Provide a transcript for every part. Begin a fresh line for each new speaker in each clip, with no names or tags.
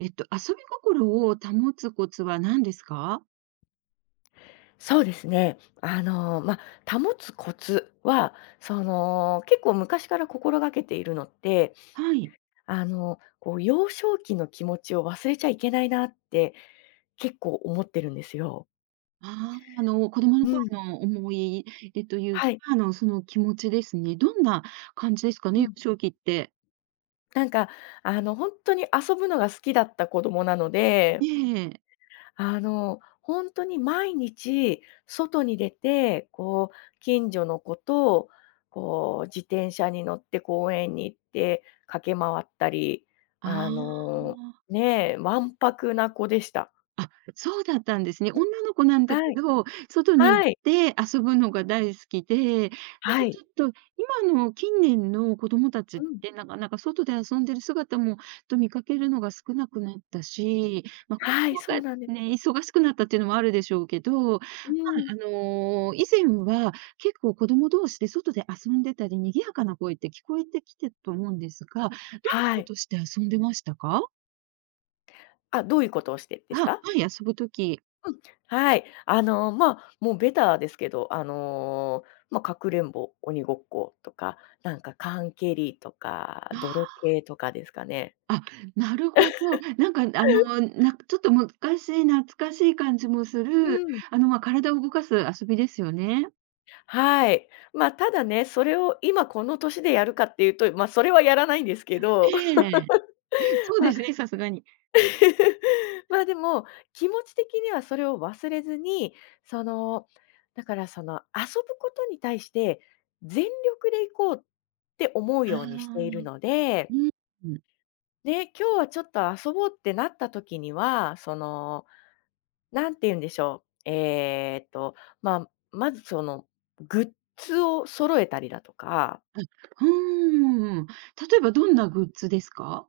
遊び心を保つコツは何ですか？
そうですね。保つコツは、結構昔から心がけているのって、
はい。
こう幼少期の気持ちを忘れちゃいけないなって結構思ってるんですよ。
ああ、子供の
う
頃
ん。
の思い出というか、
はい。
その気持ちですね。どんな感じですか
う
ね、幼
ん。
少期って。
なんか、本当に遊ぶのが好きだった子供なの
え
で
ええ。
本当に毎日外に出て、こう、近所の子と、こう、自転車に乗って公園に行って駆け回ったり、
あ
あの、
あ。
ねえ、わんぱくな子でした。
あ、そうだったんですね。女の子なんだけ
はい。
ど、外に行っ
はい。
て遊ぶのが大好きで、なんか
は
ち
い。
ょっと今の近年の子供たち
う
っ
ん。
て、なかなか外で遊んでる姿もと見かけるのが少なくなったし、まあ、子
はい、
供
そう
が
なんです。
ね、忙しくなったっていうのもあるでしょうけど、
うん。
以前は結構子供同士で外で遊んでたり、賑やかな声って聞こえてきてたと思うんですが、どんな
は
こ
い。
として遊んでましたか？
あ、どういうことをしてで
あ、
す
は
か？
い、遊ぶとき。
うん、はい。まあ、もうベターですけど、まあ、かくれんぼ、鬼ごっことか、なんか缶蹴りとか、泥
あ。
系とかですかね。
あ、なるほど。なんか、ちょっと昔懐かしい感じもす
う
る、
ん。
ま、体を動かす遊びですよね。
はい。まあ、ただね、それを今この年でやるかっていうと、まあ、それはやらないんですけど、
ええ。そう
ま
で
あ、
すね、さすがに。
ま、でも、気持ち的にはそれを忘れずに、その、だからその、遊ぶことに対して全力でいこうって思う
あ
ようにしている
あ、
ので、
うん、うん。
で、今日はちょっと遊ぼうってなった時には、その、なんて言うんでしょう、えーっと、まあ、まずその、グッズを揃えたりだとか。
うーん。例えばどんなグッズですか？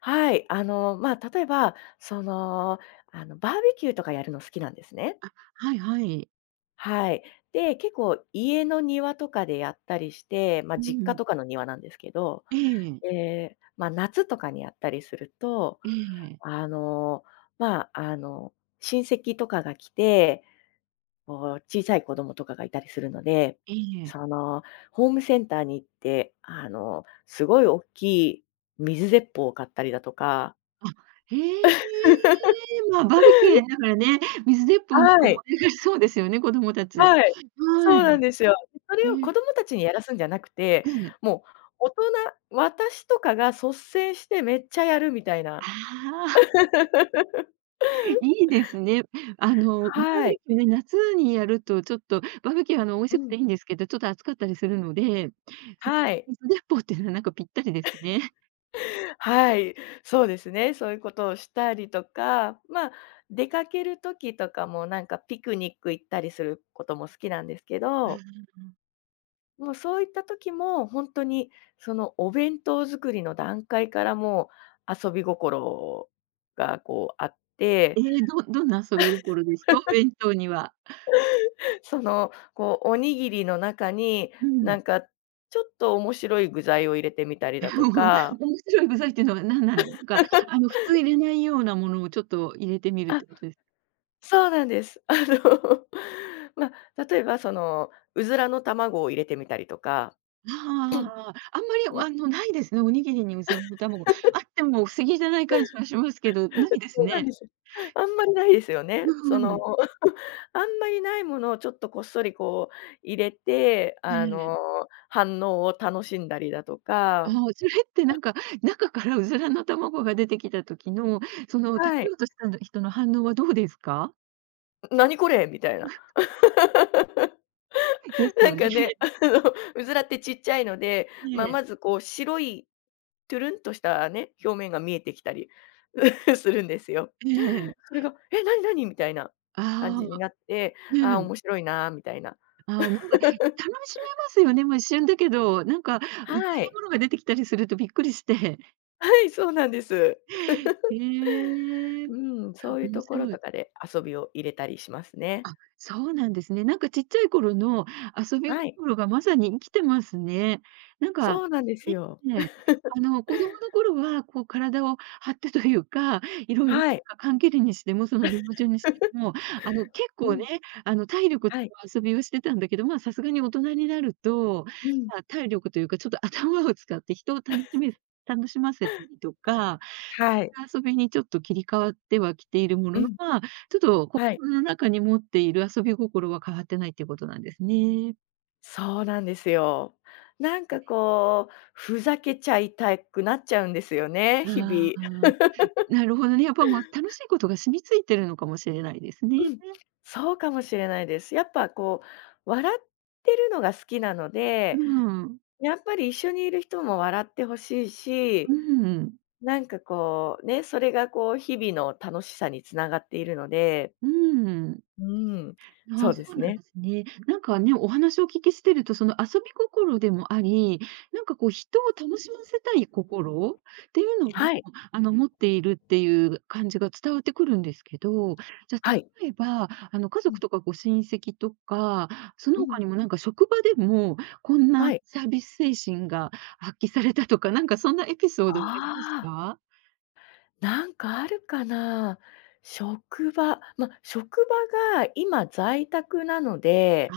はい、まあ、例えば、バーベキューとかやるの好きなんですね。
あ、はいはい。
はい。で、結構家の庭とかでやったりして、まあ、
う
実家
ん。
とかの庭なんですけど、
ええ、
え、まあ、夏とかにやったりすると、
ええ、
あの、まあ、あの、親戚とかが来て、こう、小さい子供とかがいたりするので、
ええ。
その、ホームセンターに行って、あの、すごい大きい水鉄砲を買ったりだとか。
あ、へえ。まあ、バーベキューやりながらね、水鉄砲なんか
は
も
い、
お願いしそうですよね、子供たち。
はい。そ
は
うなん
い。
ですよ。そ
え
れを子
え、
供たちにやらすんじゃなくて、
ええ。
もう大人、私とかが率先してめっちゃやるみたいな。
ああ。いいですね。バー
はい。
ベキューね、夏にやるとちょっと、バーベキュー、美味
う
しく
ん。
ていいんですけど、ちょっと暑かったりするので、そ
は
の、
い。
水鉄砲っていうのはなんかぴったりですね。
はい、そうですね。そういうことをしたりとか、まあ、出かける時とかも、なんかピクニック行ったりすることも好きなんですけど、もうそういった時も、本当にそのお弁当作りの段階からもう遊び心がこうあっ
え
て、
え、どどんな遊び心ですか？お弁当には。
こうおにぎりの中に、
う
な
ん。
んかちょっと面白い具材を入れてみたりだと か。
面白い具材っていうのは何なんですか？普通入れないようなものをちょっと入れてみるってことです
そうなんです。まあ、例えばその、うずらの卵を入れてみたりとか、
ああああああ。あん
ま
まり、ないですね、おにぎりにうずらの卵。あっても不思議じゃない感じはしますけど、ないです
そうなんで
ね。
すよ。あんまりないですよね。そ
う
の、
ん。
あんまりないものをちょっとこっそりこう入れて、あ
ええ。
の、反応を楽しんだりだと
あ
か。
あ、それってなんか、中からうずらの卵が出てきた時の、その食
は
べ
い。
ようとした人の反応はどうですか？
「何これ」みたいな。
で す
な
よ
ん
ね。
かね、あ の、うずらってちっちゃいので、
え
ま、
え、
まずこう白いトゥルンとしたね、表面が見えてきたり するんですよ。
ええ。
それが、「え、なになに？」みたいな感
あ
じに
あ、
なって、あ
う
あ、
ん。
面白いなみたいな。
ああ、なんか楽しめますよね、もう一瞬だけど、なんか意
は
外な
い。
ものが出てきたりするとびっくりして。
はい、そうなんです。
へえ、
うん、そういう
面
ところ
白
と
い。
かで遊びを入れたりしますね。
そうなんですね。なんかちっちゃい頃の遊び
はい。
心がまさに生きてますね。なんか、
そうなんです
ね、
よ。
ねあ の、子供の頃は、こう、体を張ってというか、いろいろなん
はい。
か缶蹴りにしても、その道場にしても、結
う
構ね、
ん、
体力を使
はい。
う遊びをしてたんだけど、まあ、さすがに大人になると、
うん、
まあ、体力というか、ちょっと頭を使って人を楽しませたりとか、
はい。
遊びにちょっと切り替わってはきているも
う
のの、
ん、
まあ、ちょっと
はい。
心の中に持っている遊び心は変わってないっていうことなんですね。
そうなんですよ。なんかこう、ふざけちゃいたくなっちゃうんですよね、日
あ
々。
あ、なるほどね。やっぱもう楽しいことが染みついてるのかもしれないですね。
うん、そうかもしれないです。やっぱこう、笑ってるのが好きなの
う
で、
ん。
やっぱり一緒にいる人も笑ってほしい
う
し、
ん。
なんかこうね、それがこう日々の楽しさにつながっているので、
うん。
うん、
あ
そ
あ、
う
そ
で
う
す
なん
ね。
ですね。なんかね、お話をお聞きしてると、その遊び心でもあり、なんかこう人を楽しませたい心っていうのも、
はい、
持っているっていう感じが伝わってくるんですけど、じゃあ
はい。
例えば、家
う
族
ん
とかご親戚とか、その
う
他
ん。
にもなんか職場でも、こんな
はい。
サービス精神が発揮されたとか、なんかそんなエピソードあります
ああ、
か？
なんかあるかな。職場、ま、職場が今在宅なので、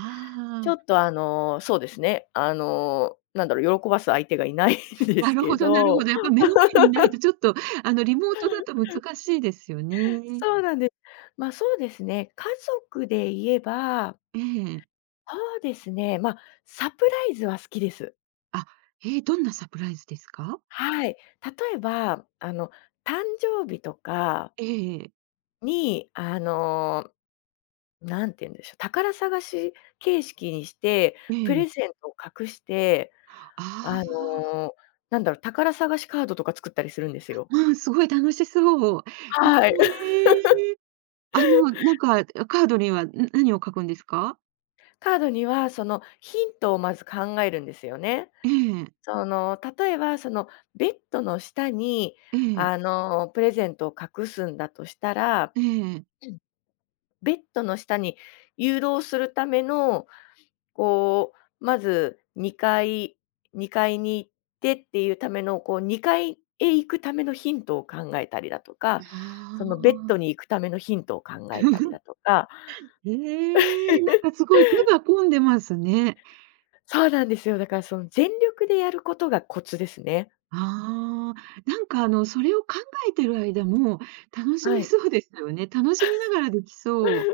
ちょ
あ
っ
ー。
とあの、そうですね、喜ばす相手がいないんで
な
す
る
け
ほどなる
ど。
ほど。やっぱ目の前にいないとちょっと、リモートだと難しいですよね。
そうなんです。ま、そうですね。家族で言えば、
ええ。
そうですね、ま、サプライズは好きです。
あ、ええ、どんなサプライズですか？
はい。例えば、誕生日とか
ええええ。
に、あの、なんて言うんでしょう、宝探し形式にして、プレゼントを隠して、
あ
あの、宝探しカードとか作ったりするんです
あ、
よ。
うん、すごい楽しそう。
はい。
ええ。なんか、カードには、何を書くんですか？
カードには、そのヒントをまず考えるんですよね。
ええ、
例えば、その、ベッドの下に、
ええ、
あの、プレゼントを隠すんだとしたら、
ええ。
ベッドの下に誘導するための、こう、まず階2階に行ってっていうための、こう、2階へ行くためのヒントを考えたりだとか、
あ
そのベッド
あ。
に行くためのヒントを考えたり だとか。
ええ、なんかすごい手が込んでますね。
そうなんですよ。だからその全力でやることがコツですね。
ああ、なんかそれを考えてる間も楽し
は
め
い。
そうですよね。楽しみながらできそ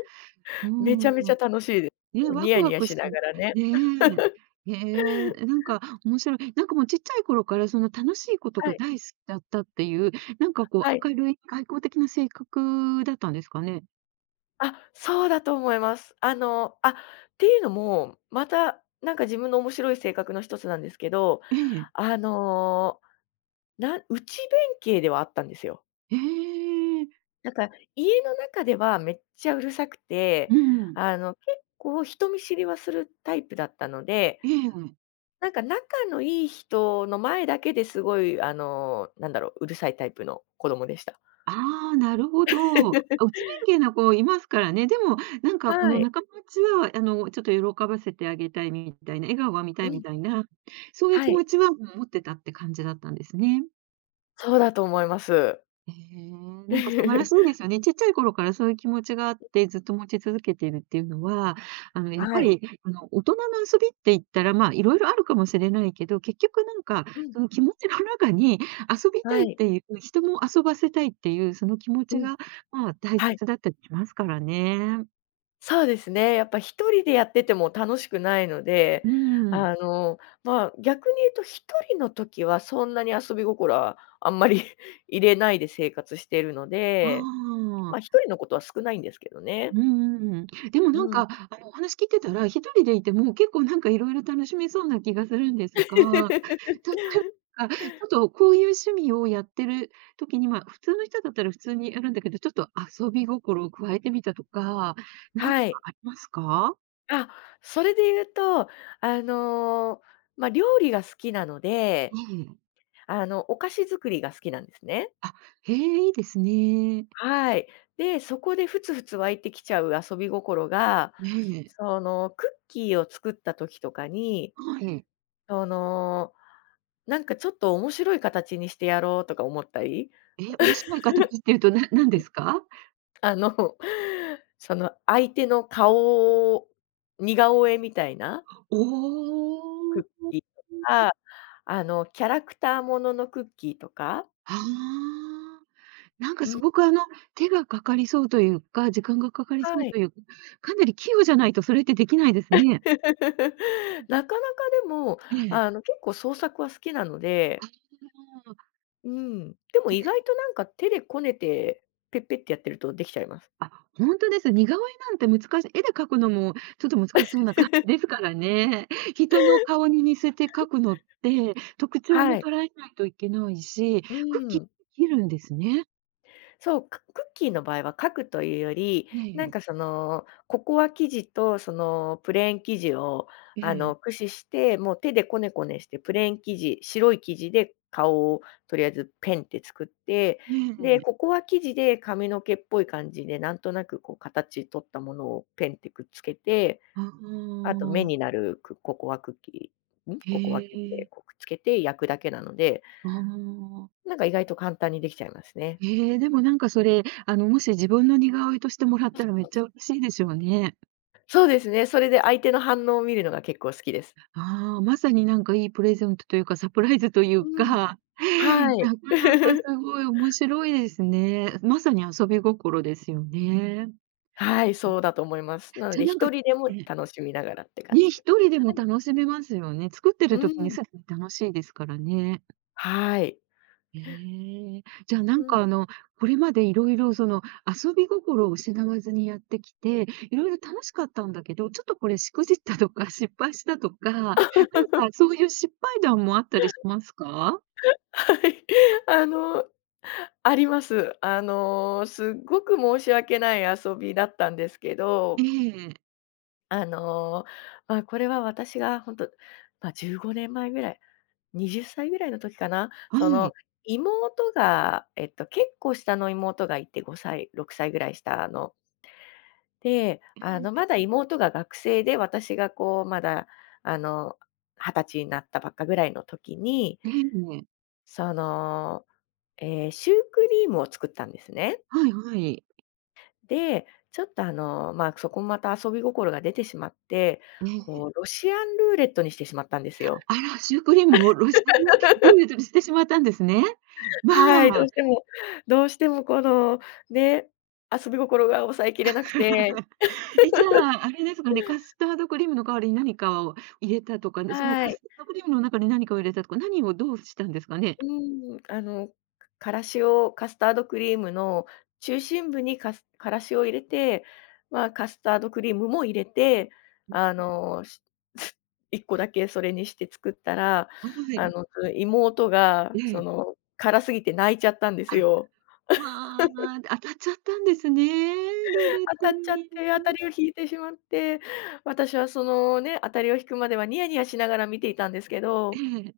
う。
めち
うん。
ゃめちゃ楽しいで、
ね、
す
ワ
ニ
ク
ヤニ
ワ
ヤ
ク
し
し
ながらね。
ねえ。へえ、なんか面白い。なんかもうちっちゃい頃からその楽しいこと
は
が
い。
大好きだったっていう、なんかこ
はい。
う明るい外交的な性格だったんですかね？
あ、そうだと思います。あ、っていうのも、また、なんか自分の面白い性格の一つなんですけど、
ええ。
あの、内弁慶ではあったんですよ。
ええ。
なんか家の中ではめっちゃうるさくて、
うん。
あの、結構人見知りはするタイプだったので、
ええ。
なんか仲のいい人の前だけですごい、うるさいタイプの子供でした。
ああ、なるほど。あ、内弁慶な子いますからね。でも、なんかこ
は
の
い。
仲間内は、ちょっと喜ばせてあげたいみたいな、笑顔が見た
う
いみ
ん、
たいな、そういう
は
気持
い。
ちは、持ってたって感じだったんですね。
そうだと思います。
ええ、なんか素晴らしいです よね。ちっちゃい頃からそういう気持ちがあって、ずっと持ち続けているっていうのは、やっぱ
はい。
り、大人の遊びって言ったら、まあ、いろいろあるかもしれないけど、結局なんか、
うん、
その気持ちの中に遊びた
は
いっ
い。
ていう、人も遊ばせたいっていう、その気持
う
ち
ん、
が、まあ、大
はい。
切だったりしますからね。
そうですね。やっぱ一人でやってても楽しくないので、
うん。
あの、まあ、逆に言うと一人の時はそんなに遊び心はあんまり 入れないで生活しているの
あ
で、ま
あ。
あ、一人のことは少ないんですけどね。
うんうんうん。でもなん
うん。
か、お話聞いてたら、一人でいても結構なんかいろいろ楽しめそうな気がするんですが、例えば、ちょっとこういう趣味をやってる時に、まあ、普通の人だったら普通にやるんだけど、ちょっと遊び心を加えてみたとか、なんか
はい。
ありますか？
あ、それで言うと、あの、まあ、料理が好きなの
え
で、
え。
あの、お菓子作りが好きなんですね。
あ、へえ、いいですね。
はい。で、そこでふつふつ湧いてきちゃう遊び心が、
ええ。
その、クッキーを作った時とかに、
はい。
その、なんかちょっと面白い形にしてやろうとか思ったり、
え、面白い形っていうと、なんですか？
あの、その相手の顔を似顔絵みたいな
お
クッ
ー
キーとか、あの、キャラクターもののクッキーとか。
ああ。なんか
う
す
ん。
ごく手がかかりそうというか、時間がかかりそ
は
う
い。
というか、かなり器用じゃないとそれってできないです ね。
なかなかでも、
ええ。
あの、結構創作は好きなので。
ああ、
うん。でも
へ
意
え、
外となんか手でこねて、ペッペってやってるとできちゃいます。
あ、ほんとです。似顔絵なんて難しい絵で描くのもちょっと難しそうな感じですからね。人の顔に似せて描くのって、特徴も
はい。
捉えないといけないし、
う
くっきり
ん。
できるんですね。
そう、クッキーの場合は書くというより、
ね
なん
え、
かその、ココア生地とそのプレーン生地を、
え
あ
え、
の、駆使して、もう手でこねこねして、プレーン生地、白い生地で顔をとりあえずペンって作って、
ね
で、コ
え。
コア生地で髪の毛っぽい感じで、なんとなくこう形取ったものをペンってくっつけて、
あ
あと目に
あ、
なるココアクッキーん？
へ
ココア生地
え、
でこうくっつけて焼くだけなので、
ああ。
なんか意外と簡単にできちゃいますね。
ええ、でもなんかそれ、もし自分の似顔絵としてもらったらめっちゃ嬉しいでしょうね。
そうですね、それで相手の反応を見るのが結構好きです。
ああ、まさになんかいいプレゼントというか、サプライズという
う
か、
ん。はい。
なかなか すごい面白いですね。まさに遊び心ですよね。
はい、そうだと思います。なの
じゃ、
で
なんか
一人でも
ね、
楽しみながらって感
に
じで。
一人で
は
も
い。
楽しめますよね。作って
う
る時に
ん。
すでに楽しいですからね。
はい。
ええ、じゃあな
う
んか
ん。
これまでいろいろその遊び心を失わずにやってきて、いろいろ楽しかったんだけど、ちょっとこれしくじったとか失敗したとか、なんかそういう失敗談もあったりしますか？
はい。あの、あります。あの、すっごく申し訳ない遊びだったんですけ
え
ど、
え、
あの、まあ、これは私がほんと、ま、15年前ぐらい、20歳ぐらいの時かな、
はい。
妹が、結構下の妹がいて、5歳、6歳ぐらい下の。で、
え
あの、まだ妹が学生で、私がこう、まだ、あの、20歳になったばっかぐらいの時に、
え、
その、えーシュークリームを作ったんですね。
はいはい。
で、ちょっとあの、まあ、そこもまた遊び心が出てしまって、
ええ。
こうロシアンルーレットにしてしまったんですよ。
あら、シュークリームをロシアンルーレットにしてしまったんですね。ま
はい、どう
あ。
してもどうしてもこのね、遊び心が抑えきれなくて。
え、じゃあ、あれですかね、カスタードクリームの代わりに何かを入れたとか、その
は
カ
い。
スタードクリームの中に何かを入れたとか、何をどうしたんですかね？
うん、あの、からしをカスタードクリームの中心部にからしを入れて、まあ、カスタードクリームも入れて、あの、し 1個だけそれにして作ったら、
は
あ
い。
の、その妹が、
え
そ
え。
の、辛すぎて泣いちゃったんです
あ、
よ。
まあ、当たっちゃったんですね、ルーレッ
当
ト
たっちゃっ
に。
て、当たりを引いてしまって、私はそのね、当たりを引くまではニヤニヤしながら見ていたんですけ
え
ど、
え。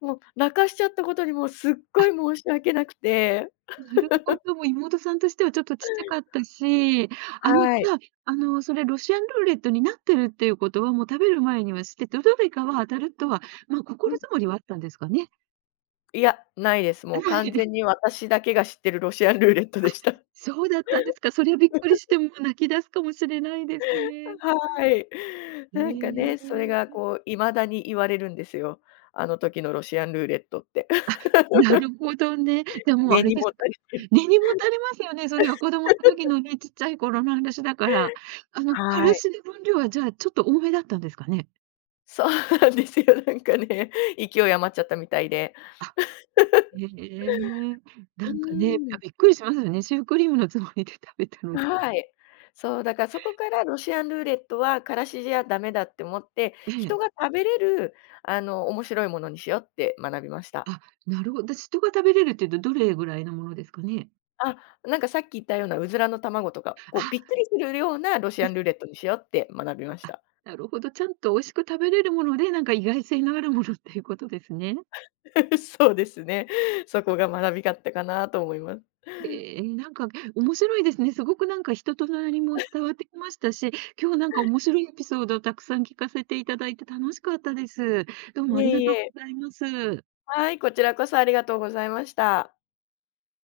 もう泣かしちゃったことにもうすっご
あ、
い申し訳なくて。
なるほど、もう妹さんとしてはちょっとちっちゃかったし、じ
はい。
ゃあ、それロシアンルーレットになってるっていうことは、もう食べる前には知ってて、どれかは当たるとは、まあ、心づもりはあったんですかね？
いや、ないです。もう
は
完
い。
全に私だけが知ってるロシアンルーレットでした。
そうだったんですか。そりゃびっくりして、もう泣き出すかもしれないですね。
はい。
え
なんかね、それが
え、
こう未だに言われるんですよ。あの時のロシアンルーレットって。
なるほどね。じゃあ、もうあ
根
れ
に
です
も
か、
たれてる。
根にもたれますよね、それは子供の時のね、ちっちゃい頃の話だから。か
は
ら
い。
しの分量はじゃあ、ちょっと多めだったんですかね？
そうなんですよ。なんかね、勢い余っちゃったみたいで。
あ、へえ、
う
なんかね、
ー
あ、
ん。
びっくりしますよね。シュークリームのつもりで食べたのに。
はい。そう、だからそこからロシアンルーレットはからしじゃダメだって思って、
ええ。
人が食べれる、あの、面白いものにしようって学びました。
あ、なるほど。私人が食べれるっていうと、どれぐらいのものですかね？
あ、なんかさっき言ったようなうずらの卵とか、こうびっ
あ
くりするようなロシアンルーレットにしようって学びまし
あ、
た。
なるほど。ちゃんと美味しく食べれるもので、なんか意外性のあるものっていうことですね。
そうですね。そこが学びだったかなと思います。
ええ、なんか面白いですね。すごくなんか人となりも伝わってきましたし、今日なんか面白いエピソードをたくさん聞かせていただいて楽しかったです。どうも
い
あり
え
が
い
とう
え。
ございます。
はい、こちらこそありがとうございました。